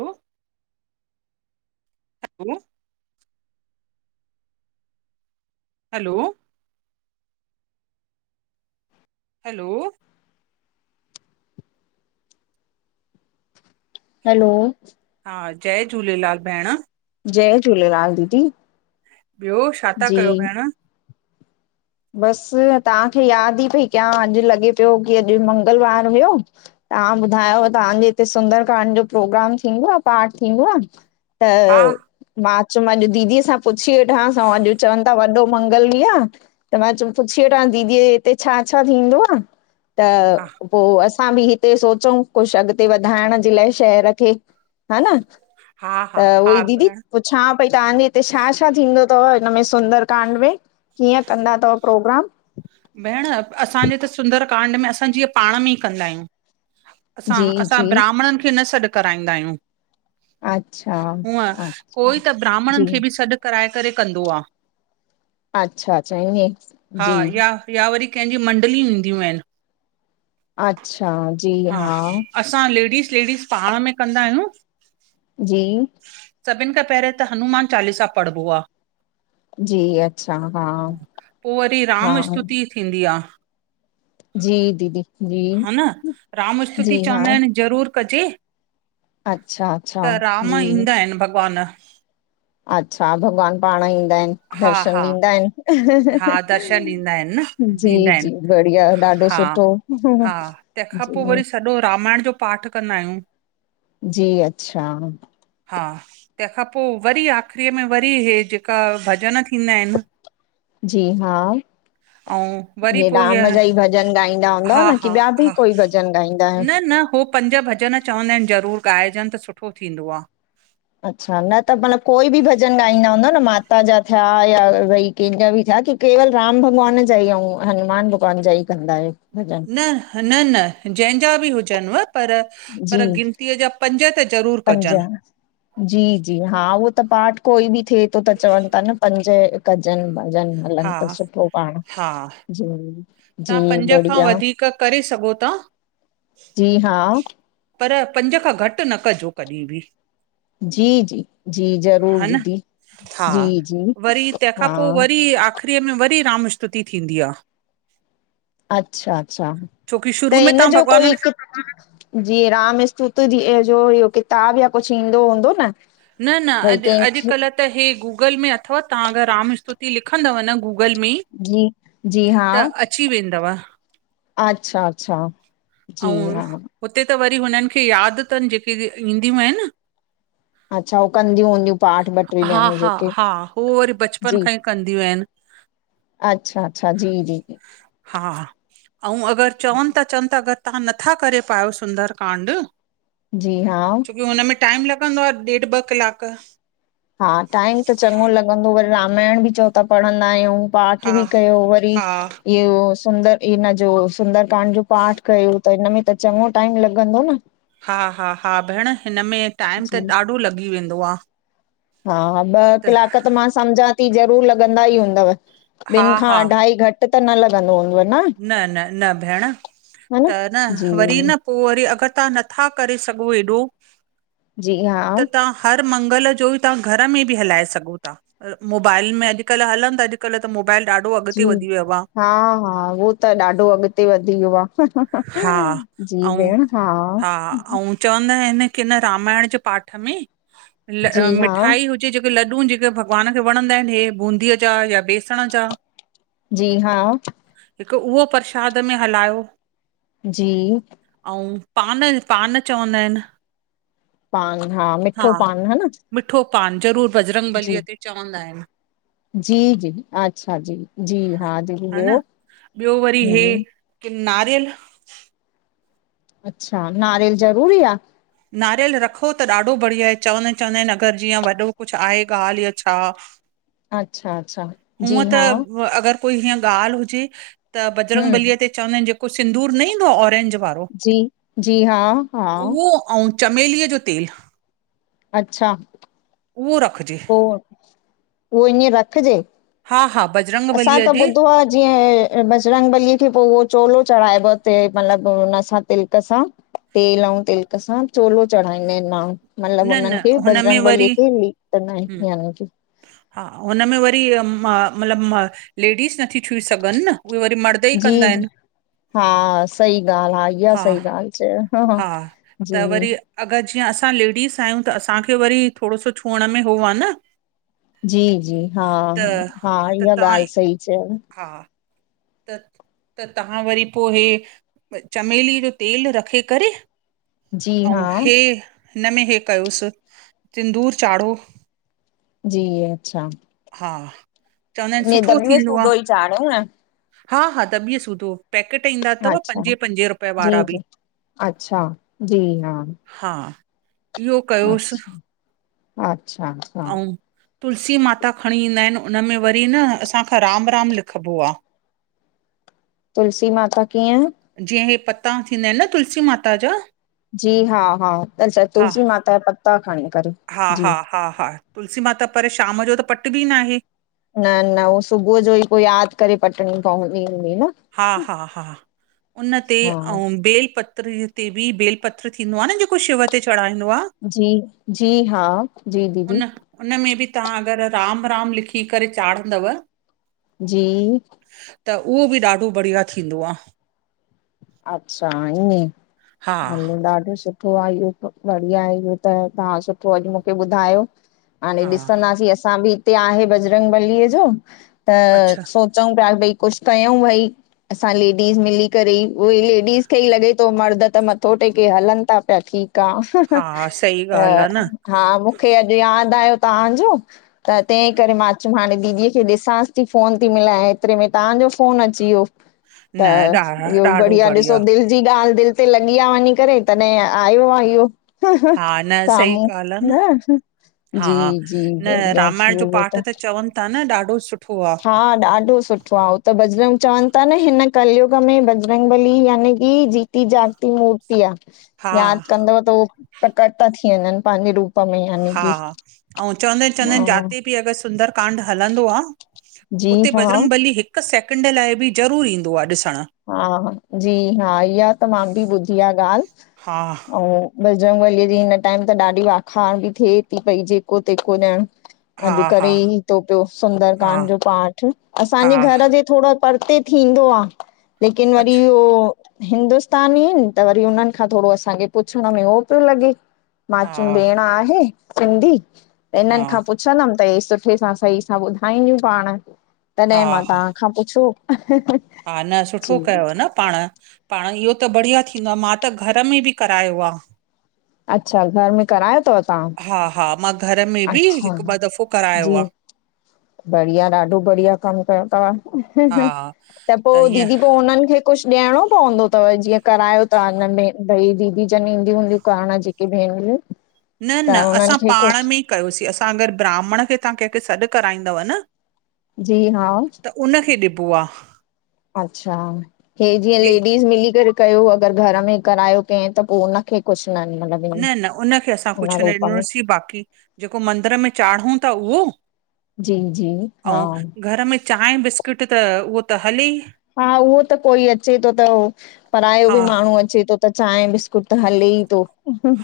हम ह न hello? Hello? Hello? हा, जय झूलेलाल भेण। जय झूलेलाल दीदी। ॿियो, शा तां कयो जी, पया? बसि, तव्हांखे यादि ई पई कयां। अॼु लॻे पियो कि, अॼु मंगलवार हुयो। तव्हां ॿुधायो तव्हांजे हिते सुंदरकांड जो प्रोग्राम थींदो आं? पाठ थींदो आं? त? हा मां चयुम अॼु दीदीअ सां पुछी वेठांसि, ऐं अॼु चवनि था वॾो मंगल ॾींहुं आं। त मां चयुम पुछी वठा, दीदी जें हिते छा- छा थींदो आं? त हा पोइ असां बि हिते सोचऊं कुझु अॻिते वधाइण जे लाइ शहर खे, हन? हा हा त, हा उअई दीदी। भेण पुछा पई तव्हांजे हिते छा- छा थींदो तव? हिन में सुंदरकांड में कीअं? कंदा तव प्रोग्राम? भेण, असांजे हिते त सुंदरकांड में असां जीअं पाण में ई कंदा आहियूं। असां जी -असां जी ब्राह्मणनि खे न सॾु कराईंदा आहियूं। अच्छा हूअं, अच्छा कोई त जी ब्राह्मणनि खे बि सॾु कराए करे कंदो आ। अच्छा- अच्छा इयें? हा जी। या या वरी कंहिंजी मंडलियु ईंदियूं आहिनि। अच्छा, जी हा। असां लेडीस- लेडीस पांण में कंदा आहियूं जी। सभिनि खां पहिरियों त हनुमान चालीसा पढ़िबो आ जी अच्छा हा पो वरी हा राम स्तुति थींदी आ जी दीदी, जी। हा न राम स्सुति जी हा चवंदाइनि ज़रूर कजे। अच्छा अच्छा त राम जी ईंदा हिनि भॻवान। अच्छा, भॻवान पांण ईंदा हिनि, हा दर्शन हा ॾींदा हिनि? हा दर्शन ॾींदा आहिनि न जी ॾींदा आहिनि -जी बढ़िया! ॾाढो हा सुठो। हा, तंहिंखां पो जी वरी सॼो रामायण जो पाठ कंदा आहियूं। जी- अच्छा। हा, तंहिंखां पो वरी आख़िरीअ में वरी हे जेका भॼन थींदा हिनि? जी- हा। ऐं वरी हे पोइ राम जा ई भॼन ॻाईंदा हूंदव हा न कि, हा ॿिया बि हा कोई भॼन गाईंदां न आहियो? न हो पंज भॼन चवंदा हिनि ज़रूर ॻाइजनि त, सुठो थींदो आ। अच्छा, न त मतिलबु कोई बि भॼन ॻाईंदा हूंदा न? माता जा थिया या भई कंहिंजा बि थिया कि, केवल राम भॻवान जा ई, अंउं हनुमान भॻवान जा ई कंदा आहियो? भॼन न- न -न, जंहिंजा बि हुजनि व पर जी पर गिनतीअ जा पंज त ज़रूर पंज कजनि। जी -जी हा, उहो त पाठ कोई बि थिए तो त, चवनि ता न पंज कजनि भॼन हलनि हा त, सुठो पांण हा जी तव्हां -जी पंज खां बढ़िया। वधीक करे सघो ता। जी -हा। पर, पंज खां घटि न कजो कॾहिं बि। जी- जी-जी ज़रूर हा न दीदी। हा, जी जी वरी तंहिंखां पो हा वरी आख़िरीअ में वरी राम स्तुति थींदी आ। अच्छा-अच्छा! छोकी त शुरू में हिन तव्हां जो कोई भॻवाननि हिकु जींअ राम स्तुती जी, जो इह्यो किताब या कुछु ईंदो हूंदो न? न-न भई अॼु कंहिंखे अॼुकल्ह त हे गूगल में अथव, तहां अगरि राम स्तुति लिखंदव न गूगल में? जी- जी हा, त अची वेंदव अच्छा- अच्छा। जी अंउं, हा हुते त वरी हुननि खे यादि तनि, जेके ईंदियूं आहिनि। अच्छा हो कंदियूं हूंदियूं पाठ ॿ टे हा ॼणियूं -हा जेके -हा, हो वरी बचपन जी खां ई कंदियूं आहिनि। अच्छा -अच्छा, जी- जी। हा। अंउ, अगरि चवनि ता चवनि त अगरि तहां नथा करे पायो सुंदर कांड? जी -हा। छोकी हुनमें टाइम लॻंदो आ ॾेढु ॿ किलाक हा, टाइम त चङो लॻंदो, वरी रामायण बि चओ ता, पढ़ंदा आहियंउं पाठ हा बि कयो वरी हा इहो सुंदर इन जो सुंदरकांड जो पाठ कयो त, इनमें त चॻो टाइम लॻंदो न? हा-हा-हा भेण, हिन में टाइम त जी ॾाढो लॻी वेंदो आं। हा ॿ कलाक त मां सम्झां ती, ज़रूर लॻंदा ई हूंदव? हा ॿिनि खां हा अढाई घ घटि त न लॻंदो हूंदोव न न न भेण हन? पो वरी अगरि तव्हां नथा करे सघो एॾो, जी हा त तां हर मंगल जो ई तव्हां घर में ॿि हलाए सघो ता, मोबाइल में अॼकल्ह हलंद था अॼ अॼुकल्ह त मोबाइल ॾाढो अॻिते वधी वियो आं। हा-हा उहो त ॾाढो अॻिते वधी वियो आं। हा जी ऐं भेण हा। चवंदा आहिनि कि न रामायण जे पाठ में जी हा मिठाई हुजे जेके लॾु जेके भॻवान खे वणंदा आहिनि, हे बूंदीअ जा या बेसण जा। जी हा हिकु उहो प्रशाद में हलायो। जी अंउ पान, पान चवंदा ऐंन। पान हा मिठो पान ह न? मिठो पान ज़रूर बजरंग बलीअ ते चवंदा ऐंन। जी-जी, अच्छा जी, जी हा दीदी ॿियो? ॿियो वरी हे की नारियल अच्छा, नारियल ज़रूरी आं? नारियल रखो त ॾाढो बढ़िया आहे चवंदा आहिनि, चवंदा आहिनि अगरि जीअं वॾो कुछु आहे ॻाल्हि या छा अच्छा अच्छा जी हुअं त हा अगर कोई हीअं ॻाल्हि हुजे, त बजरंग हम्म बलीअ ते चवंदा आहिनि, जेको सिंदूर न ईंदो आहे ऑरेंज वारो? जी, जी हा-हा। अंउ चमेलीअ जो तेल। अच्छा उहो रखिजे। पो, उहो ईअं रखजे? हा-हा बजरंग असां बलीअ त जी ॿुधो आं, जीअं बजरंग बलीअ खे पो उहो चोलो चढ़ाइबो आ उते मतलबु हुन सां तिलक सां? तेल अंउ तिलक सां, चोलो चढ़ाईंदा आहिनि माण्हू। मतलब न न उन्हनि खे हुनमें बजरंग वरी बलीअ खे, लेप कन्दा हम्म, आहिनि यानि कि। हा, हुन में वरी ई म म मतिलब लेडीस नथी छूई सघनि न? उहे वरी मर द ई जी कंदा जी आहिनि। हा, सही ॻाल्हि हा इहा सही ॻाल्हि चंयव, हा त जी। वरी अगरि जीअं असां लेडीस आहियूं त, असांखे वरी थोरणो सो छुअण में हो आं न। जी-जी, हा, त हा त इहा तव्हां ॻाल्हि सही चंयव। हा त त तव्हां वरी पो हे चमेली जो तेल रखे करे जी हा अंउ, हे हिन में हे कयोसि, सिदूंर चाढ़ो। जी, अच्छा हा, चवंदा आहिनि, सुठो थींदो आं। चाणु न? हा-हा दॿिय सुधो। पैकेट ईंदा तव, अच्छा पंजे-पंजे रुपये वारा जी जी बि। अच्छा जी हा। इहो कयोसि अचछा, अच्छा। अंउ तुलसी माता खणी ईंदा आहिनि। उन में वरी न असांखां राम राम लिखिबो आं। तुलसी माता कीअं? जीअं हे पत्ता थींदा आहिनि न तुलसी माता जा। जी हा हा, अच्छा हा तुलसी माता जा पत्ता खणी करे हा हा जी। हा हा तुलसी माता पर शाम जो त पटबी न आहे। न न उहो सुबुह जो ई पो यादि करे पटिणी पवंदी हूंदी न? हा हा हा, उन ते, हा अंउ बेल पत पत्र ते भी बेल-पत्र थींदो आ न जेको शिव ते चढ़ाईंदो आ? जी, जी हा, जी दीदी। उन में बि तव्हां अगरि राम-राम लिखी करे चाढ़ंदव जी। त उहो बि ॾाढो बढ़िया थींदो आ। अच्छा ईअं? हा हलो ॾाढो सुठो। सुठो आहे इहो त, बढ़िया आहे इहो त, तव्हां सुठो अॼु मूंखे ॿुधायो। हाणे हा ॾिसंदासीं असां बि हिते आहे बजरंग बलीअ जो, त अच्छा, सो -चयूं पिया भई कुछु कयूं भई, असां लेडीस मिली करे ई उहो ई लेडीस खे ई लॻे थो, मर्द त मथो टेके हलनि था पिया, ठीक आ। त हा सही ॻाल्हि आ न, हा मूंखे अॼु यादि आयो तव्हांजो त तंहिं करे मां चयुमि हाणे दीदीअ खे ॾिसांसि थी, फ़ोन थी मिलायां एतिरे में तव्हांजो फ़ोन अची वियो। न त, ॾा इहो ॾाढो बढ़िया बढ़िया। ॾिसो दिलि जी ॻाल्हि दिलि ते लॻी आं वञी करे, तॾहिं आयो आं इहो हा न सही साम्हूं, ॻाल्हि आ न? जी हा जी बढ़िया थी इहो त। तां न ॾाढो सुठो आ, हा, ॾाढो सुठो आ त बजरंग चवनि था न हिन कलयुग में बजरंग बली याने कि जीती जागती मूर्ति आ। हा यादि कंदव त उहो प्रकट था थी वञनि पंहिंजे रूप में यानी हा, की अंउ चवंदा आहिनि, चवंदा आहिनि हा जाते कि अगरि सुंदर कांड हलंदो आ, जी उते हा बजरंग बली हिकु हिकु सेकिड लाइ बि ज़रूरु ईंदो आहे ॾिसणु। हा, हा जी हा, इहा त मां बि ॿुधी आहे ॻाल्हि, हा अंउ बजरंग बलीअ जी हिन टाइम त ॾाढी आखाण बि थिए थी पई जेको तेको ॼणु हा अॼु करे हा ई थो पियो हा सुंदरकांड जो पाठ, असांजे हा घर जे थोड़ा परते थींदो आ, लेकिन वरी अच्छा उहो हिंदुस्तानी आहिनि। त वरी उन्हनि खां थोरो असांखे पुछण में उहो पियो लॻे। मां चयुम हा भेण आहे सिंधी, हा हिननि खां पुछ पुछंदमि त हे सुठे सां सही सां ॿुधाईंदियूं पाण, हा तॾहिं मां हा तव्हां खां पुछो। ह-ह-ह। हा, न सुठो कयव न पाण, पाण इहो त बढ़िया थींदो आं, मां त घर में बि करायो आहे। अच्छा, घर में करायो तव तां? हा हा, मां घर में बि हिकु ॿ दफ़ो करायो जी आ। बढ़िया, ॾाढो बढ़िया कम कयो तव्। हा त पोइ दीदी पोइ हुनननि खे? कुछु ॾियणो पवंदो तवि? जीअं करायो था हिनमें। भई, दीदी जनि ईंदी हूंदीूं करणा जेके भेनरियूं? न-न, त हुननि असां खे पाण में ई कुझु कयोसीं असां। अगर ब्राह्मण खे तव्हां केहखे सॾ कराईंदव न? जी, हा! त, उनखे ॾिबो आहे। अच्छा! हे, जीअं लेडीस मिली करे कयो, अगरि घर में करायो कंहिं त, पोइ हुननखे कुझु न। मतलब न-न, उन खे असां कुझु न ॾिनोसीं। बाक़ी जेको मंदर में चाढ़ूं था उहो? जी जी हा ऐं, घर में चाह बिस्कुट त, उहो त हले ई। हां, उहो त कोई अचे थो त। परायो हा बि माण्हू अचे थो। त चाह बि कुझ त हले ई थो।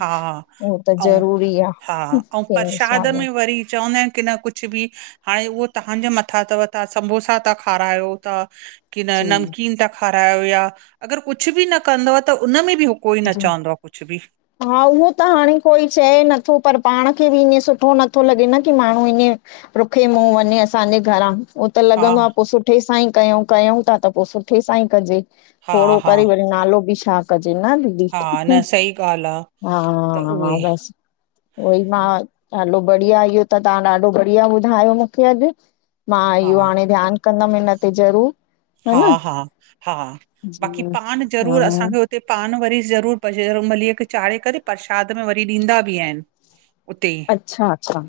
हा त ज़रूरी हे आहे। पर्रशाद में वरी चवंदा आहिनि की न कुझु कुझु बि। हाणे उहो तव्हांजे मथां अथव। तव्हां सम्बोसा था खारायो था। की न, जी नमकीन था खारायो या। अगरि कुझु बि न कंदोव। त उन में बि हु कोई चॉऊदो कुझु बि। हां, उहो त हाणे कोई चए नथो। पर पाण खे बि ईअं सुठो नथो लॻे न। की माण्हू ईअं रूखे मुहुं वञे, असांजे घरां। त हा लॻंदो आहे। पोइ सुठे सां ई कयूं-कयूं था। त पोइ सुठे सां ई कजे। हा थोरो हा करे, वरी नालो बि छा कजे? न दी, हा न सही ॻाल्हि आहे त उहे हां बसि। उहोई, मां ॾाढो बढ़िया, इहो त तव्हां ॾाढो बढ़िया ॿुधायो मूंखे अॼु। मां हा इहो हाणे ध्यानु कंदमि हिन ते ज़रूर। हां, हां-हां, बाक़ी पान हा जरूरु असांखे उते, पान वरी ज़रू करर बजरंगबली खे चाढ़े करे पर्रशाद में वरी ॾींदा बि आहिनि। उते ई अच्छा-अच्छा!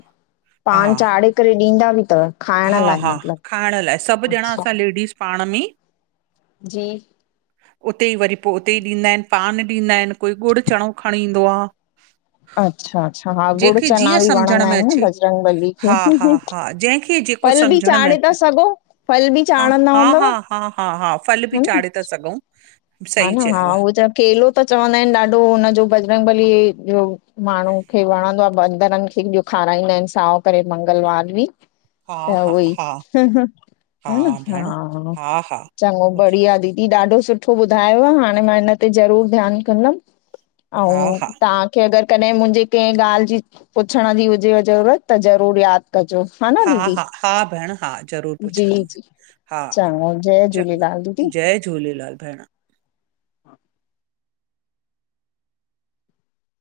पान चाढ़े करे ॾींदा बि अथव। हां-हां, खाइण लाइ, सभु ॼणा अच्छा असां लेडीस पाण में। जी। उते ई वरी, पोइ उते ई ॾींदा आहिनि। पान ॾींदा आहिनि। कोई ॻुड़ चणो खणी ईंदो आहे। अच्छा अच्छा हा गुड़ जेहिंकखे चना जीअं बि सम्झण वणंदा में आहिनि न अचे। बजरंग बली खे। हां, हां-हां जंहिंखे फल बि सम्झण में चाढ़े था अचे। सघो फल बि हां, चाढ़ंदा हूंदव हां-हां, हां-हां फल बि चाढ़े अथस। सघूं हां, सही न हां, चयव उह त केलो त चवंदा आहिनि। ॾाढो हुनजो बजरंग बली जो माण्हू खे वणंदो आहे। बंदरनि खे बिॾ खाराईंदा आहिनि। साओ करे मंगलवार डी। हा त हा उहई, हा हां, हा भेण हा हा चङो हा बढ़िया दी। ॾाढो सुठो ॿुधायो आहे। हाणे मां हिन ते ज़रूर ध्यानु कंदमि। हा ऐं तव्हां की, अगरि कॾहिं मुंहिंजे कंहिं ॻाल्हि जी पुछण जी हुजेव ज़रूरत त ज़रूर यादि कजो। हा न हां, दीदी हां-हां, भेण हां, ज़रूरु, जी पुछंदम, जी हां, चङो जय झूलेलाल चगो। दीदी जय झूलेलाल! भेण। [inaudible]